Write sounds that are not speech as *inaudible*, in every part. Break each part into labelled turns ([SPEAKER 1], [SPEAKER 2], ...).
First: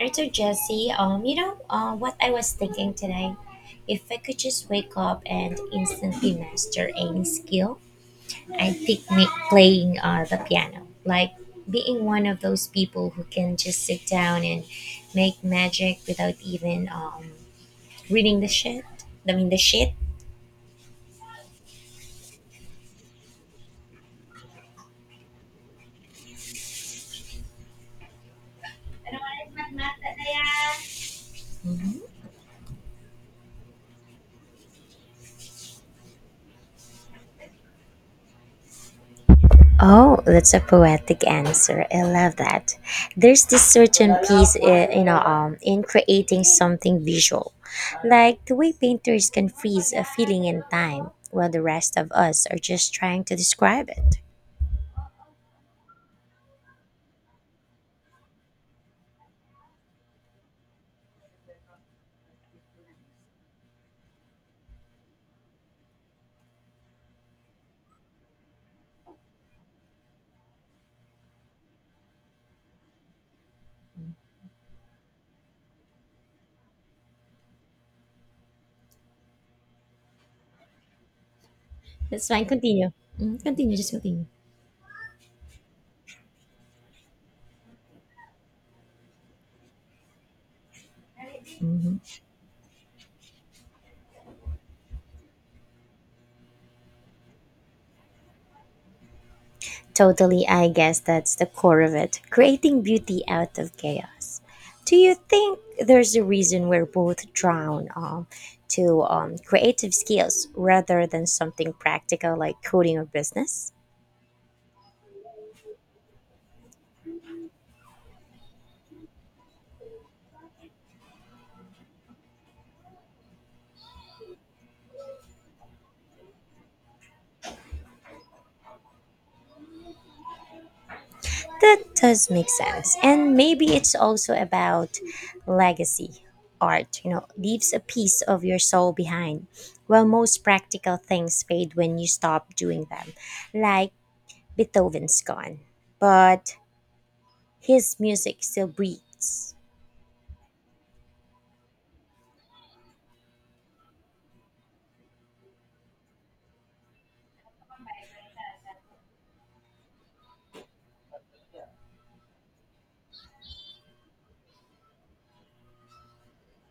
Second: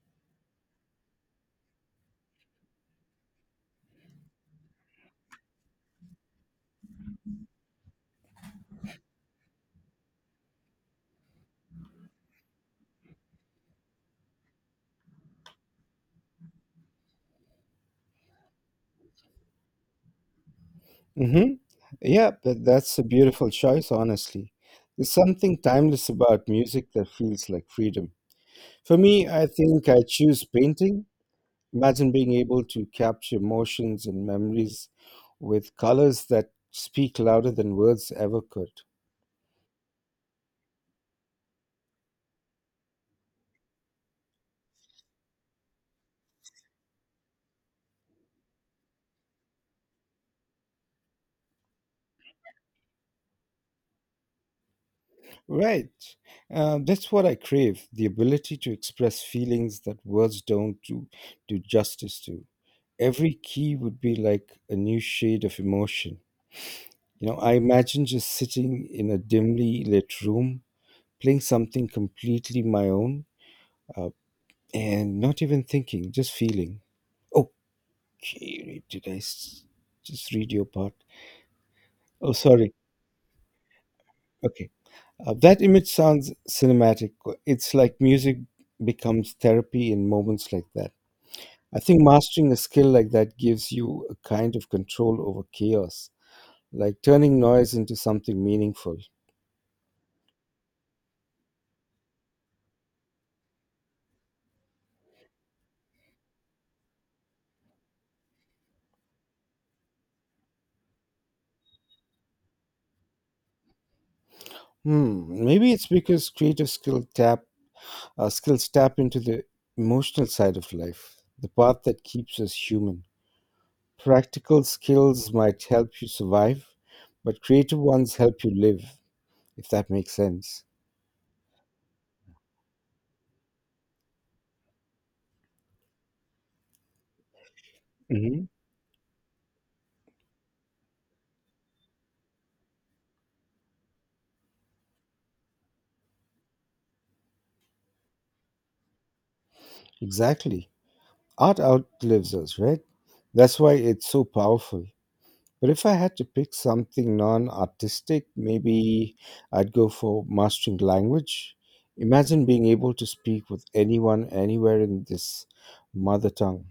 [SPEAKER 1] Right, so Jesse, what I was thinking today, if I could just wake up and instantly master any skill, I think playing the piano. Like being one of those people who can just sit down and make magic without even reading the shit. I mean, the shit.
[SPEAKER 2] Mm-hmm. Yeah, but that's a beautiful choice, honestly. There's something timeless about music that feels like freedom. For me, I think I choose painting. Imagine being able to capture emotions and memories with colors that speak louder than words ever could.
[SPEAKER 1] Oh, that's a poetic answer. I love that. There's this certain piece, in creating something visual, like the way painters can freeze a feeling in time, while the rest of us are just trying to describe it.
[SPEAKER 2] Right. That's what I crave, the ability to express feelings that words don't do justice to. Every key would be like a new shade of emotion. You know, I imagine just sitting in a dimly lit room, playing something completely my own, uh, and not even thinking, just feeling. Okay, just read your part?
[SPEAKER 1] That's
[SPEAKER 2] Oh,
[SPEAKER 1] fine.
[SPEAKER 2] sorry.
[SPEAKER 1] Continue. Mhm, continue. Just continue.
[SPEAKER 2] Okay. That image sounds cinematic. It's like music becomes therapy in moments like that. I think
[SPEAKER 1] Mm-hmm.
[SPEAKER 2] mastering a skill like that gives you a kind of control over chaos, like turning noise into something meaningful.
[SPEAKER 1] Totally, I guess that's the core of it creating beauty out of chaos. Do you think there's a reason we're both drawn to creative skills rather than something practical like coding or business?
[SPEAKER 2] Hmm, maybe it's because creative skill tap our skills tap into the emotional side of life, the part that keeps us human. Practical skills might help you survive, but creative ones help you live, if that makes sense.
[SPEAKER 1] That does make sense. And maybe it's also about legacy. Art, you know, leaves a piece
[SPEAKER 2] Hmm.
[SPEAKER 1] of your soul behind. While most practical things fade when you stop doing them, like Beethoven's gone. But his music still breathes.
[SPEAKER 2] Exactly. Art outlives us, right? That's why it's so powerful. But if I had to pick something non artistic, maybe I'd go for mastering language. Imagine being able to speak with anyone, anywhere in this mother tongue.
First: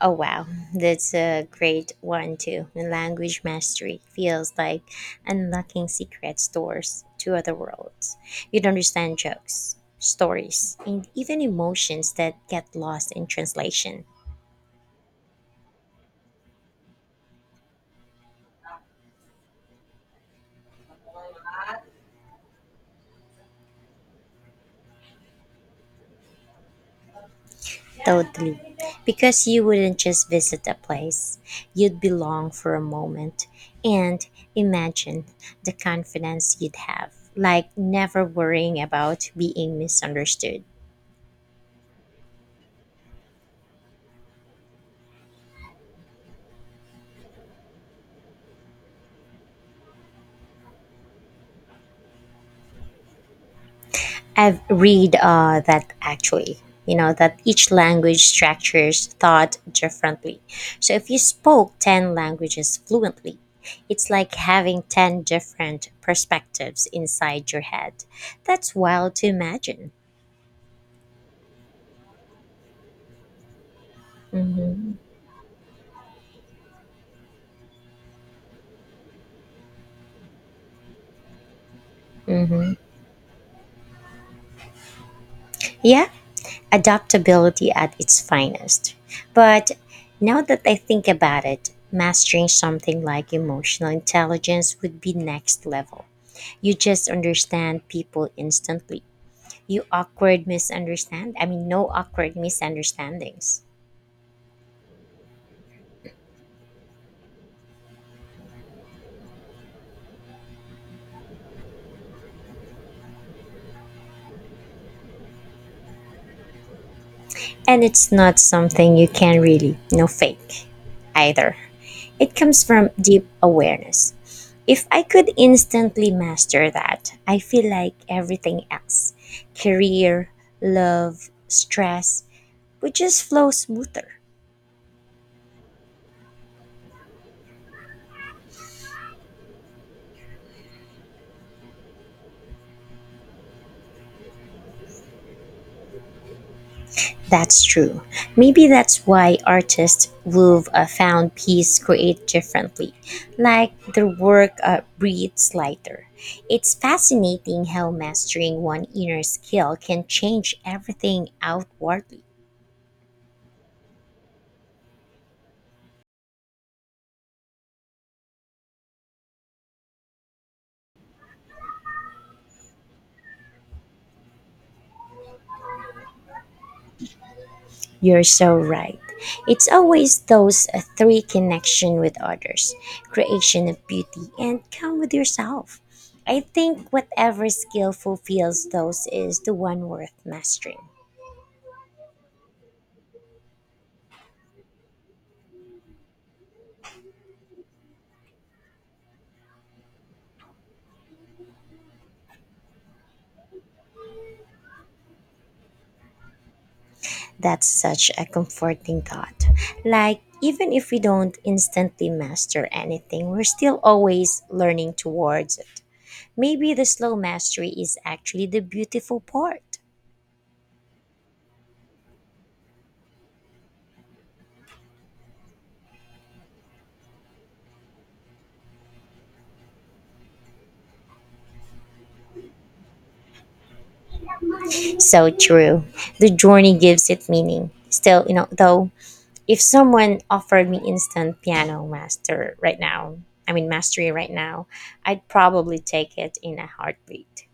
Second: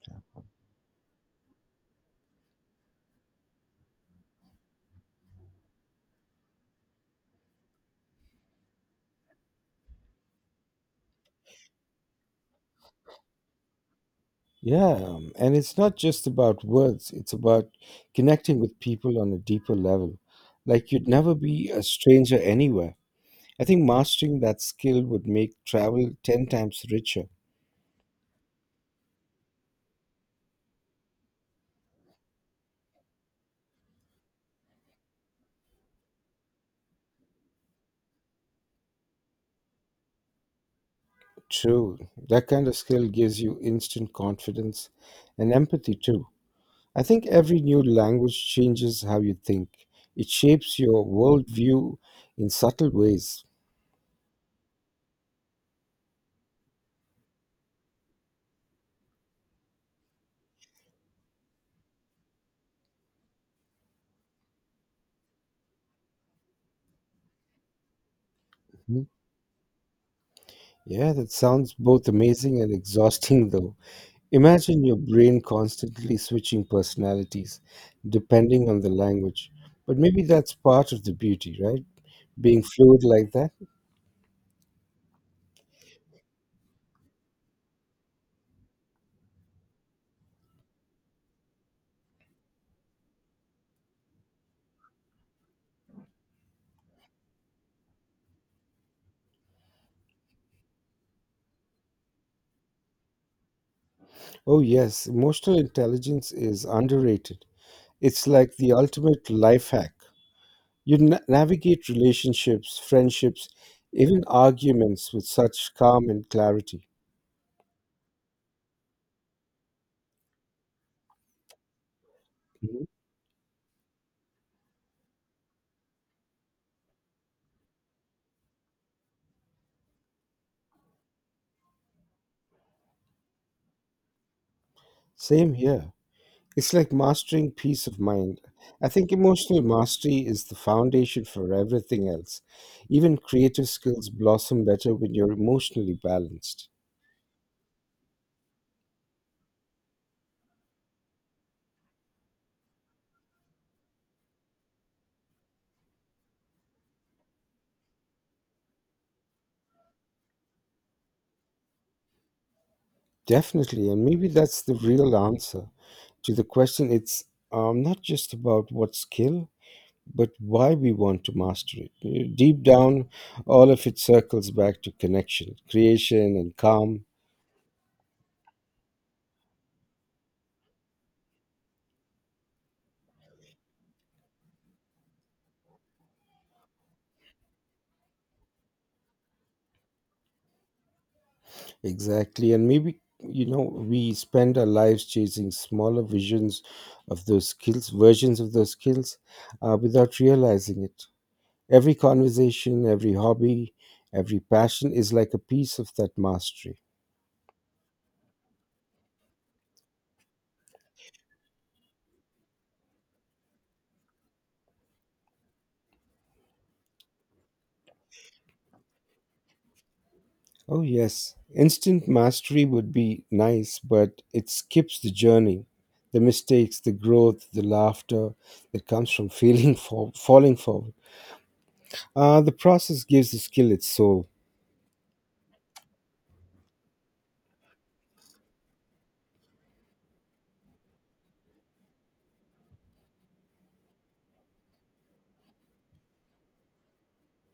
[SPEAKER 1] Oh wow, that's a great one too. And language mastery feels like unlocking secret doors to other worlds. You'd understand jokes, stories, and even emotions that get lost in translation.
[SPEAKER 2] Yeah, and it's not just about words, it's about connecting with people on a deeper level. Like you'd never be a stranger anywhere. I think mastering that skill would make travel 10 times richer.
[SPEAKER 1] Totally. Because you wouldn't just visit a place, you'd belong for a moment. And imagine the confidence you'd have, like never worrying about being misunderstood.
[SPEAKER 2] True, that kind of skill gives you instant confidence and empathy too. I think every new language changes how you think, it shapes your worldview in subtle ways.
[SPEAKER 1] I've read that actually, you know, that each language structures thought differently. So if you spoke 10 languages fluently, it's like having 10 different perspectives inside your head. That's
[SPEAKER 2] Mhm.
[SPEAKER 1] wild to imagine.
[SPEAKER 2] Yeah, that sounds both amazing and *laughs* exhausting, though. Imagine
[SPEAKER 1] Hmm.
[SPEAKER 2] your brain constantly switching personalities depending on the language. But maybe that's part of the beauty, right? Being
[SPEAKER 1] Hmm,
[SPEAKER 2] fluid like that.
[SPEAKER 1] yeah, adaptability at its finest. But now that I think about it, mastering something like emotional intelligence would be next level. You just understand people instantly. You awkward misunderstand. I mean, no awkward misunderstandings.
[SPEAKER 2] Oh, yes, emotional intelligence is underrated. It's like the ultimate life hack. You navigate relationships, friendships, even arguments with such calm and clarity.
[SPEAKER 1] And it's not something you can really, you know, fake either. It comes
[SPEAKER 2] Mhm.
[SPEAKER 1] from deep awareness. If I could instantly master that, I feel like everything else, career, love, stress, would just flow smoother.
[SPEAKER 2] Same here. It's like mastering peace of mind. I think emotional mastery is the foundation for everything else. Even creative skills blossom better when you're emotionally balanced.
[SPEAKER 1] That's true. Maybe that's why artists who've found peace create differently, like their work breathes lighter. It's fascinating how mastering one inner skill can change everything outwardly.
[SPEAKER 2] Definitely, and maybe that's the real answer to the question. It's not just about what skill, but why we want to master it. You know, deep down, all of it circles back to connection, creation, and calm.
[SPEAKER 1] You're so right. It's always those three: connection with others, creation of beauty, and come with yourself. I think whatever skill fulfills those is the one worth mastering.
[SPEAKER 2] Exactly. And maybe, you know, we spend our lives chasing smaller visions of those skills, versions of those skills, without realizing it. Every conversation, every hobby, every passion is like a piece of that mastery.
[SPEAKER 1] That's such a comforting thought. Like, even if we don't instantly master anything, we're still always learning towards it. Maybe the slow mastery is actually the beautiful part.
[SPEAKER 2] Oh, yes. Instant mastery would be nice, but it skips the journey, the mistakes, the growth, the laughter that comes from *laughs* falling forward. The process gives the skill its soul.
[SPEAKER 1] So true. The journey gives it meaning. Still, you know, though, if someone offered me instant piano master right now, I mean, mastery right now, I'd probably take it in a heartbeat.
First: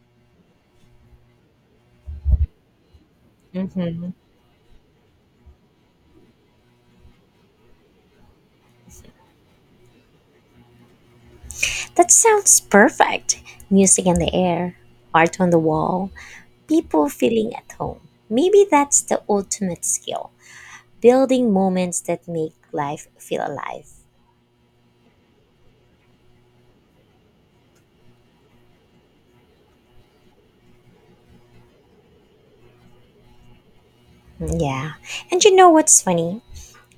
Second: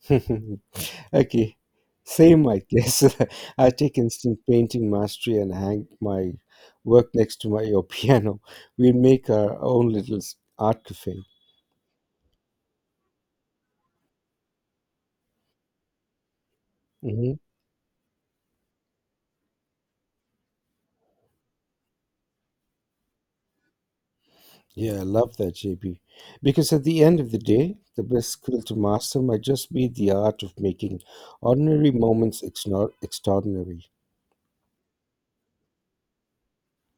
[SPEAKER 2] *laughs* Okay, same, I guess. *laughs* I take
[SPEAKER 1] Hmm.
[SPEAKER 2] instant painting mastery and hang my work next to my your *laughs* piano. We make our own art cafe.
[SPEAKER 1] That sounds perfect. Music in the air, art on the wall, people
[SPEAKER 2] Hmm.
[SPEAKER 1] feeling at home. Maybe that's the ultimate skill, building moments that make life feel alive.
[SPEAKER 2] Yeah, I love that, JB. Because at the end of the day, the best skill to master might just be the art of making ordinary moments extraordinary.
[SPEAKER 1] Mm, yeah. And you know what's funny?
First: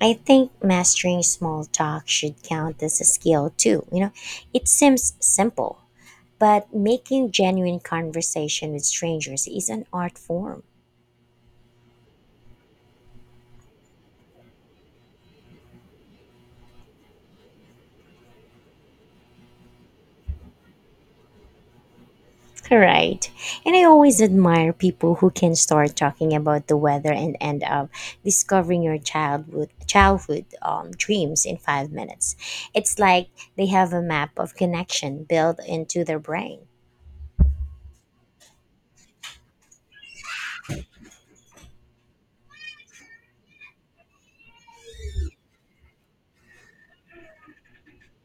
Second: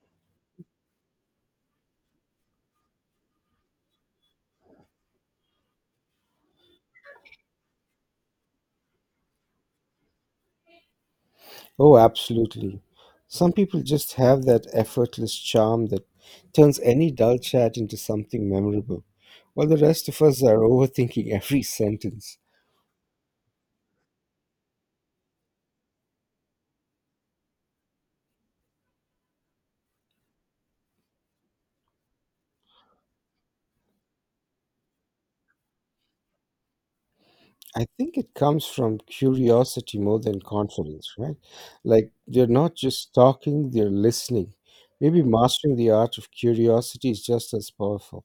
[SPEAKER 1] I think mastering small talk should count as a skill too. You know, it seems simple, but making genuine conversation with strangers is an art form.
[SPEAKER 2] Oh, absolutely. Some people just have that effortless charm that turns any dull chat into something memorable, while the rest of us are *laughs* overthinking every sentence.
[SPEAKER 1] Correct. And I always admire people who can start talking about the weather and end up discovering your childhood dreams in 5 minutes. It's like they have a map of connection built into their brain.
[SPEAKER 2] I think it comes from curiosity more than confidence, right? Like they're not just talking, they're listening. Maybe mastering the art of curiosity is just as powerful.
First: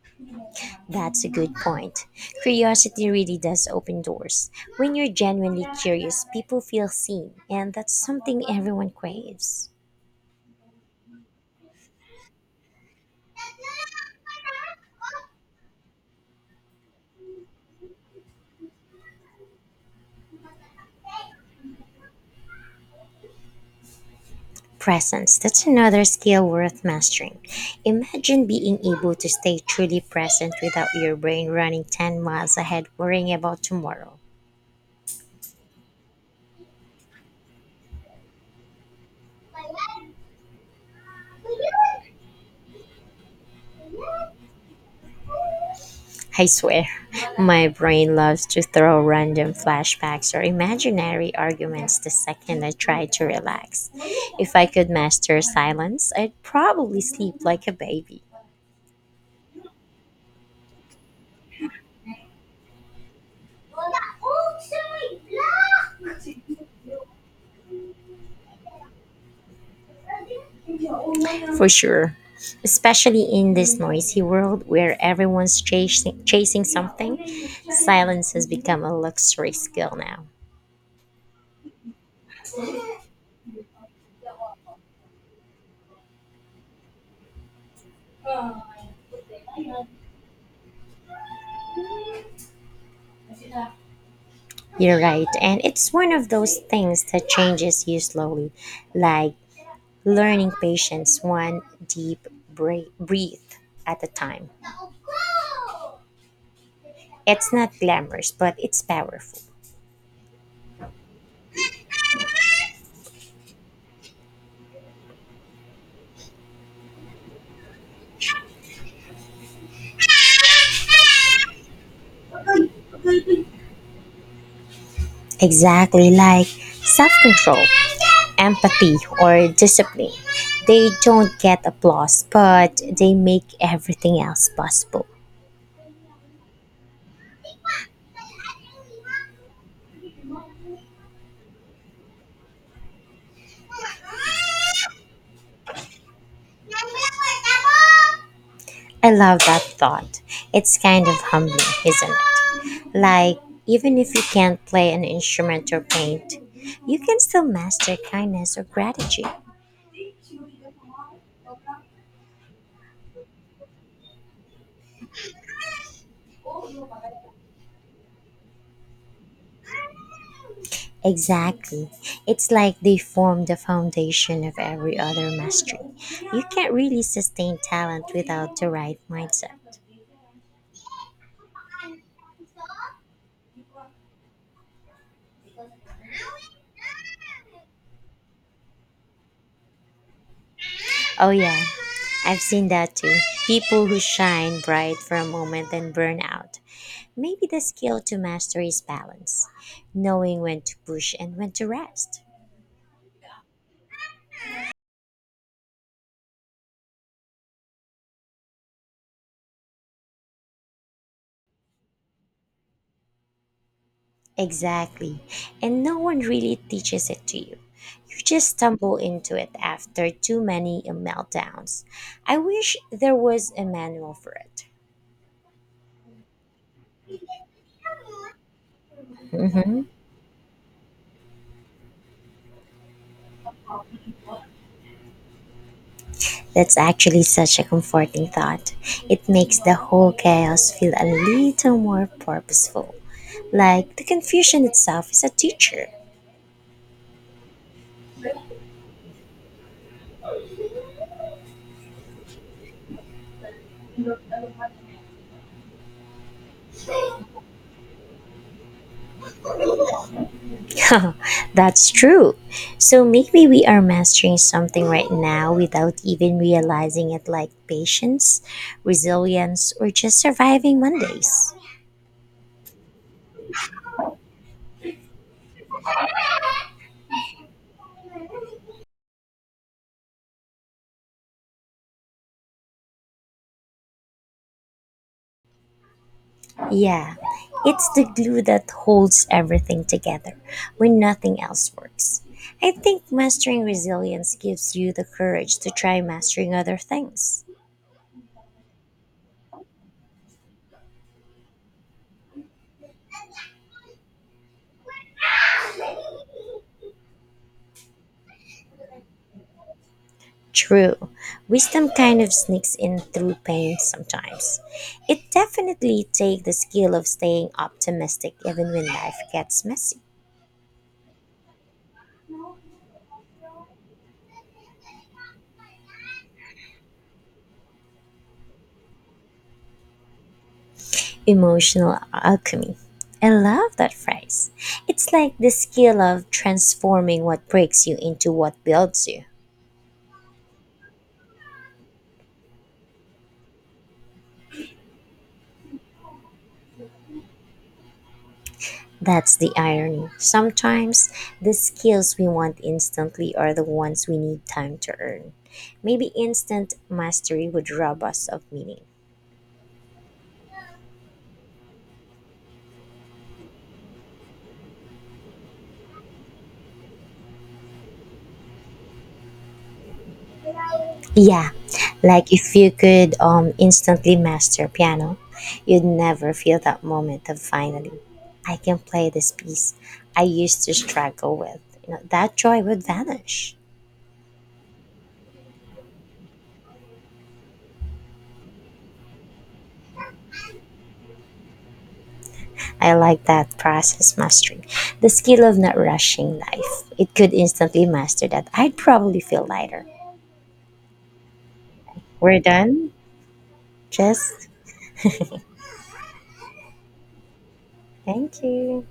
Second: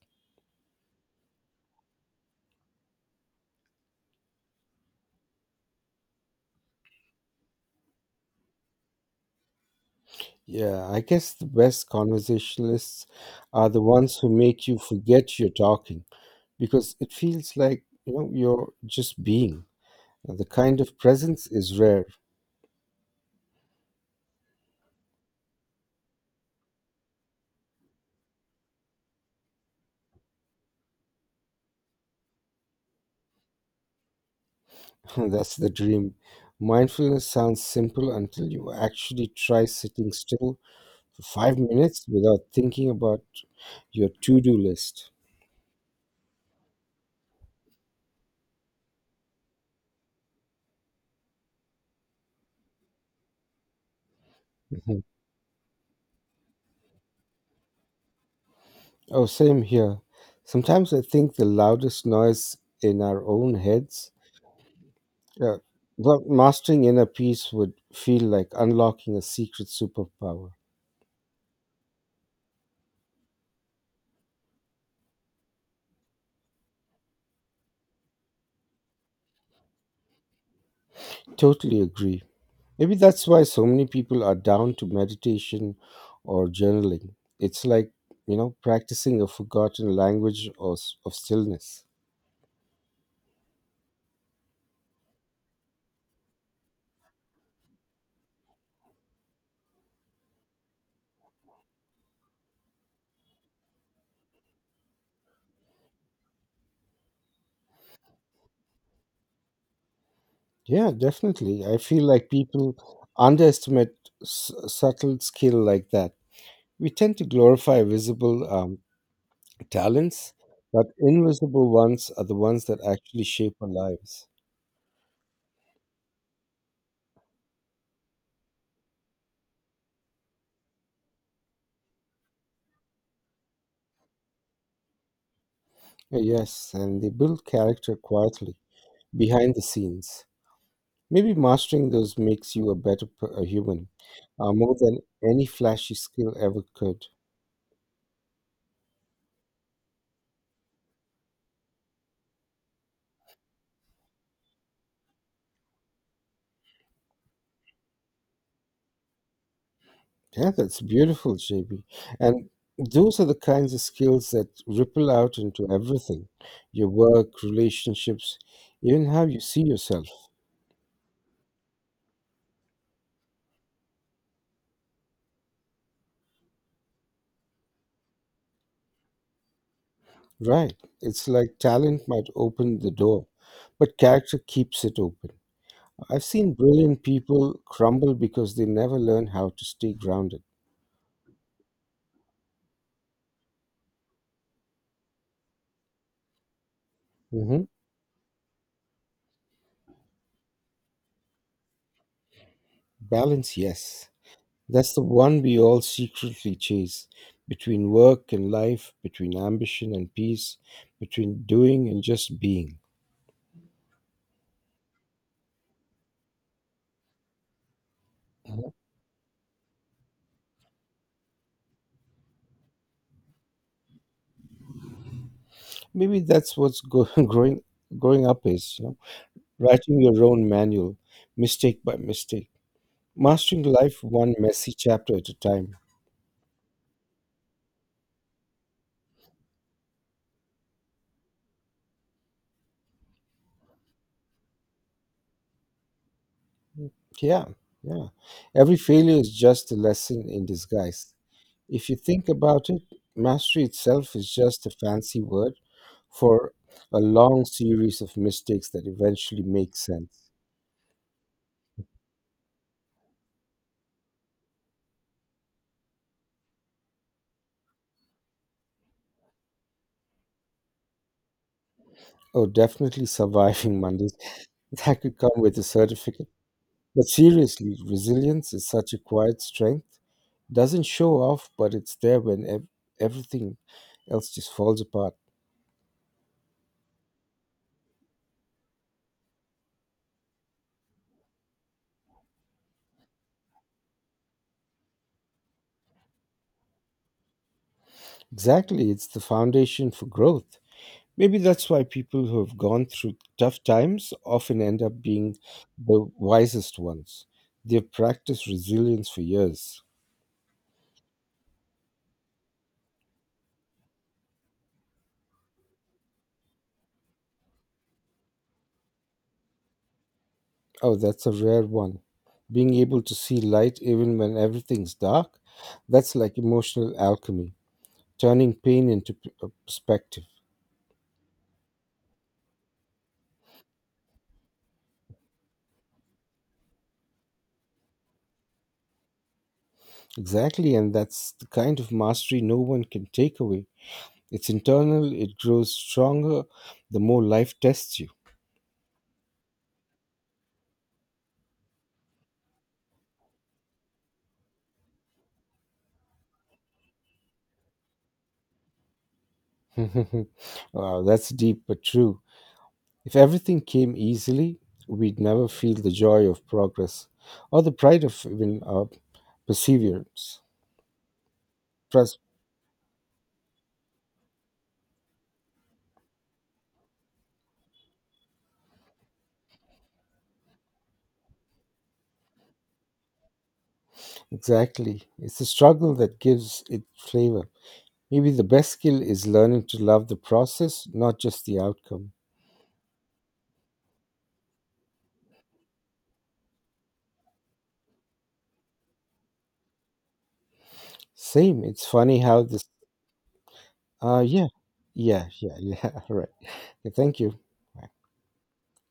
[SPEAKER 1] That's a good point. Curiosity really does open doors. When you're genuinely curious, people feel seen, and that's something everyone craves.
[SPEAKER 2] Yeah, I guess the best conversationalists are the ones who make you forget you're talking, because it feels like, you know, you're just being the kind of presence is rare.
[SPEAKER 1] Presence, that's another skill worth mastering. Imagine being able to stay truly present without your brain running 10 miles ahead worrying about tomorrow.
[SPEAKER 2] *laughs* That's the dream. Mindfulness sounds simple until you actually try sitting still for 5 minutes without thinking about your to-do list.
[SPEAKER 1] I swear, *laughs* my brain loves to throw random flashbacks or imaginary arguments the second I try to relax. If I could
[SPEAKER 2] Mhm.
[SPEAKER 1] master silence, I'd probably sleep like a baby.
[SPEAKER 2] Oh same here, sometimes I think the loudest noise in our own heads. Yeah. Well mastering inner peace would feel like unlocking a secret superpower.
[SPEAKER 1] For sure. Especially in this noisy world where everyone's chasing something, silence has become a luxury skill now.
[SPEAKER 2] Totally agree. Maybe that's why so many people are down to meditation or journaling. It's like, you know, practicing a forgotten language of stillness.
[SPEAKER 1] You're right. And it's one of those things that changes you slowly, like learning patience one deep breathe at a time. It's not glamorous, but it's powerful.
[SPEAKER 2] Yeah, definitely. I feel like people underestimate subtle skill like that. We tend to glorify visible talents, but invisible ones are the ones that actually shape our lives.
[SPEAKER 1] Exactly, like self control, empathy, or discipline. They don't get applause, but they make everything else possible.
[SPEAKER 2] Yes, and they build character quietly behind the scenes. Maybe mastering those makes you a a human, more than any flashy skill ever could.
[SPEAKER 1] I love that thought. It's kind of humbling, isn't it? Like, even if you can't play an instrument or paint, you can still master kindness or gratitude.
[SPEAKER 2] Yeah, that's beautiful, JB. And those are the kinds of skills that ripple out into everything, your work, relationships, even how you see yourself.
[SPEAKER 1] Exactly. It's like they form the foundation of every other mastery. You can't really sustain talent without the right mindset.
[SPEAKER 2] Right. It's like talent might open the door, but character keeps it open. I've seen brilliant people crumble because they never learn how to stay grounded.
[SPEAKER 1] Oh, yeah. I've seen that too. People who shine bright for a moment and burn out. Maybe the
[SPEAKER 2] Hmm.
[SPEAKER 1] skill to master is balance, knowing when to push and when to rest.
[SPEAKER 2] Balance, yes. That's the one we all secretly chase, between work and life, between ambition and peace, between doing and just being.
[SPEAKER 1] Exactly. And no one really teaches it to you. You just
[SPEAKER 2] Mhm.
[SPEAKER 1] stumble into it after too many meltdowns. I wish there was a manual for it.
[SPEAKER 2] Maybe that's *laughs* growing growing up is, you know,
[SPEAKER 1] Mhm.
[SPEAKER 2] writing your own manual, mistake by mistake, mastering life one messy chapter at a time.
[SPEAKER 1] That's actually such a comforting thought. It makes the whole chaos feel a little more purposeful. Like the confusion itself is a teacher.
[SPEAKER 2] Yeah, yeah. Every failure is just a lesson in disguise. If you think about it, mastery itself is just a fancy word for a long series of mistakes that eventually make sense.
[SPEAKER 1] *laughs* That's true. So maybe we are mastering something right now without even realizing it, like patience, resilience, or just surviving Mondays.
[SPEAKER 2] Oh, definitely surviving Mondays. *laughs* That could come with a certificate. But seriously, resilience is such a quiet strength. Doesn't show off, but it's there when everything else just falls apart.
[SPEAKER 1] Yeah, it's the glue that holds everything together when nothing else works. I think mastering resilience gives you the courage to try mastering other things.
[SPEAKER 2] Exactly, it's the foundation for growth. Maybe that's why people who have gone through tough times often end up being the wisest ones. They've practiced resilience for years.
[SPEAKER 1] True, wisdom kind of sneaks in through pain sometimes. It definitely takes the skill of staying optimistic even when life gets messy.
[SPEAKER 2] Oh, that's a rare one. Being able to see light even when everything's dark, that's like emotional alchemy, turning pain into perspective.
[SPEAKER 1] Emotional alchemy. I love that phrase. It's like the skill of transforming what breaks you into what builds you.
[SPEAKER 2] Exactly, and that's the kind of mastery no one can take away. It's internal, it grows stronger the more life tests you.
[SPEAKER 1] That's the irony. Sometimes the skills we want instantly are the ones we need time to earn. Maybe instant mastery would rob us of meaning.
[SPEAKER 2] *laughs* Wow, that's deep but true. If everything came easily, we'd never feel the joy of progress or the pride of even perseverance.
[SPEAKER 1] Yeah,
[SPEAKER 2] Trust,
[SPEAKER 1] like if you could instantly master piano, you'd never feel that moment of finally, I can play this piece I used to struggle with. You know, that joy would vanish.
[SPEAKER 2] exactly. It's the struggle that gives it flavor. Maybe the best skill is learning to love the process, not just the outcome.
[SPEAKER 1] I like that process mastery. The skill of not rushing life. It could instantly master that. I'd probably feel lighter.
[SPEAKER 2] Same. It's funny
[SPEAKER 1] We're
[SPEAKER 2] how this.
[SPEAKER 1] done?
[SPEAKER 2] Yeah,
[SPEAKER 1] Jess,
[SPEAKER 2] *laughs* yeah. Right. Okay, thank you.
[SPEAKER 1] thank you.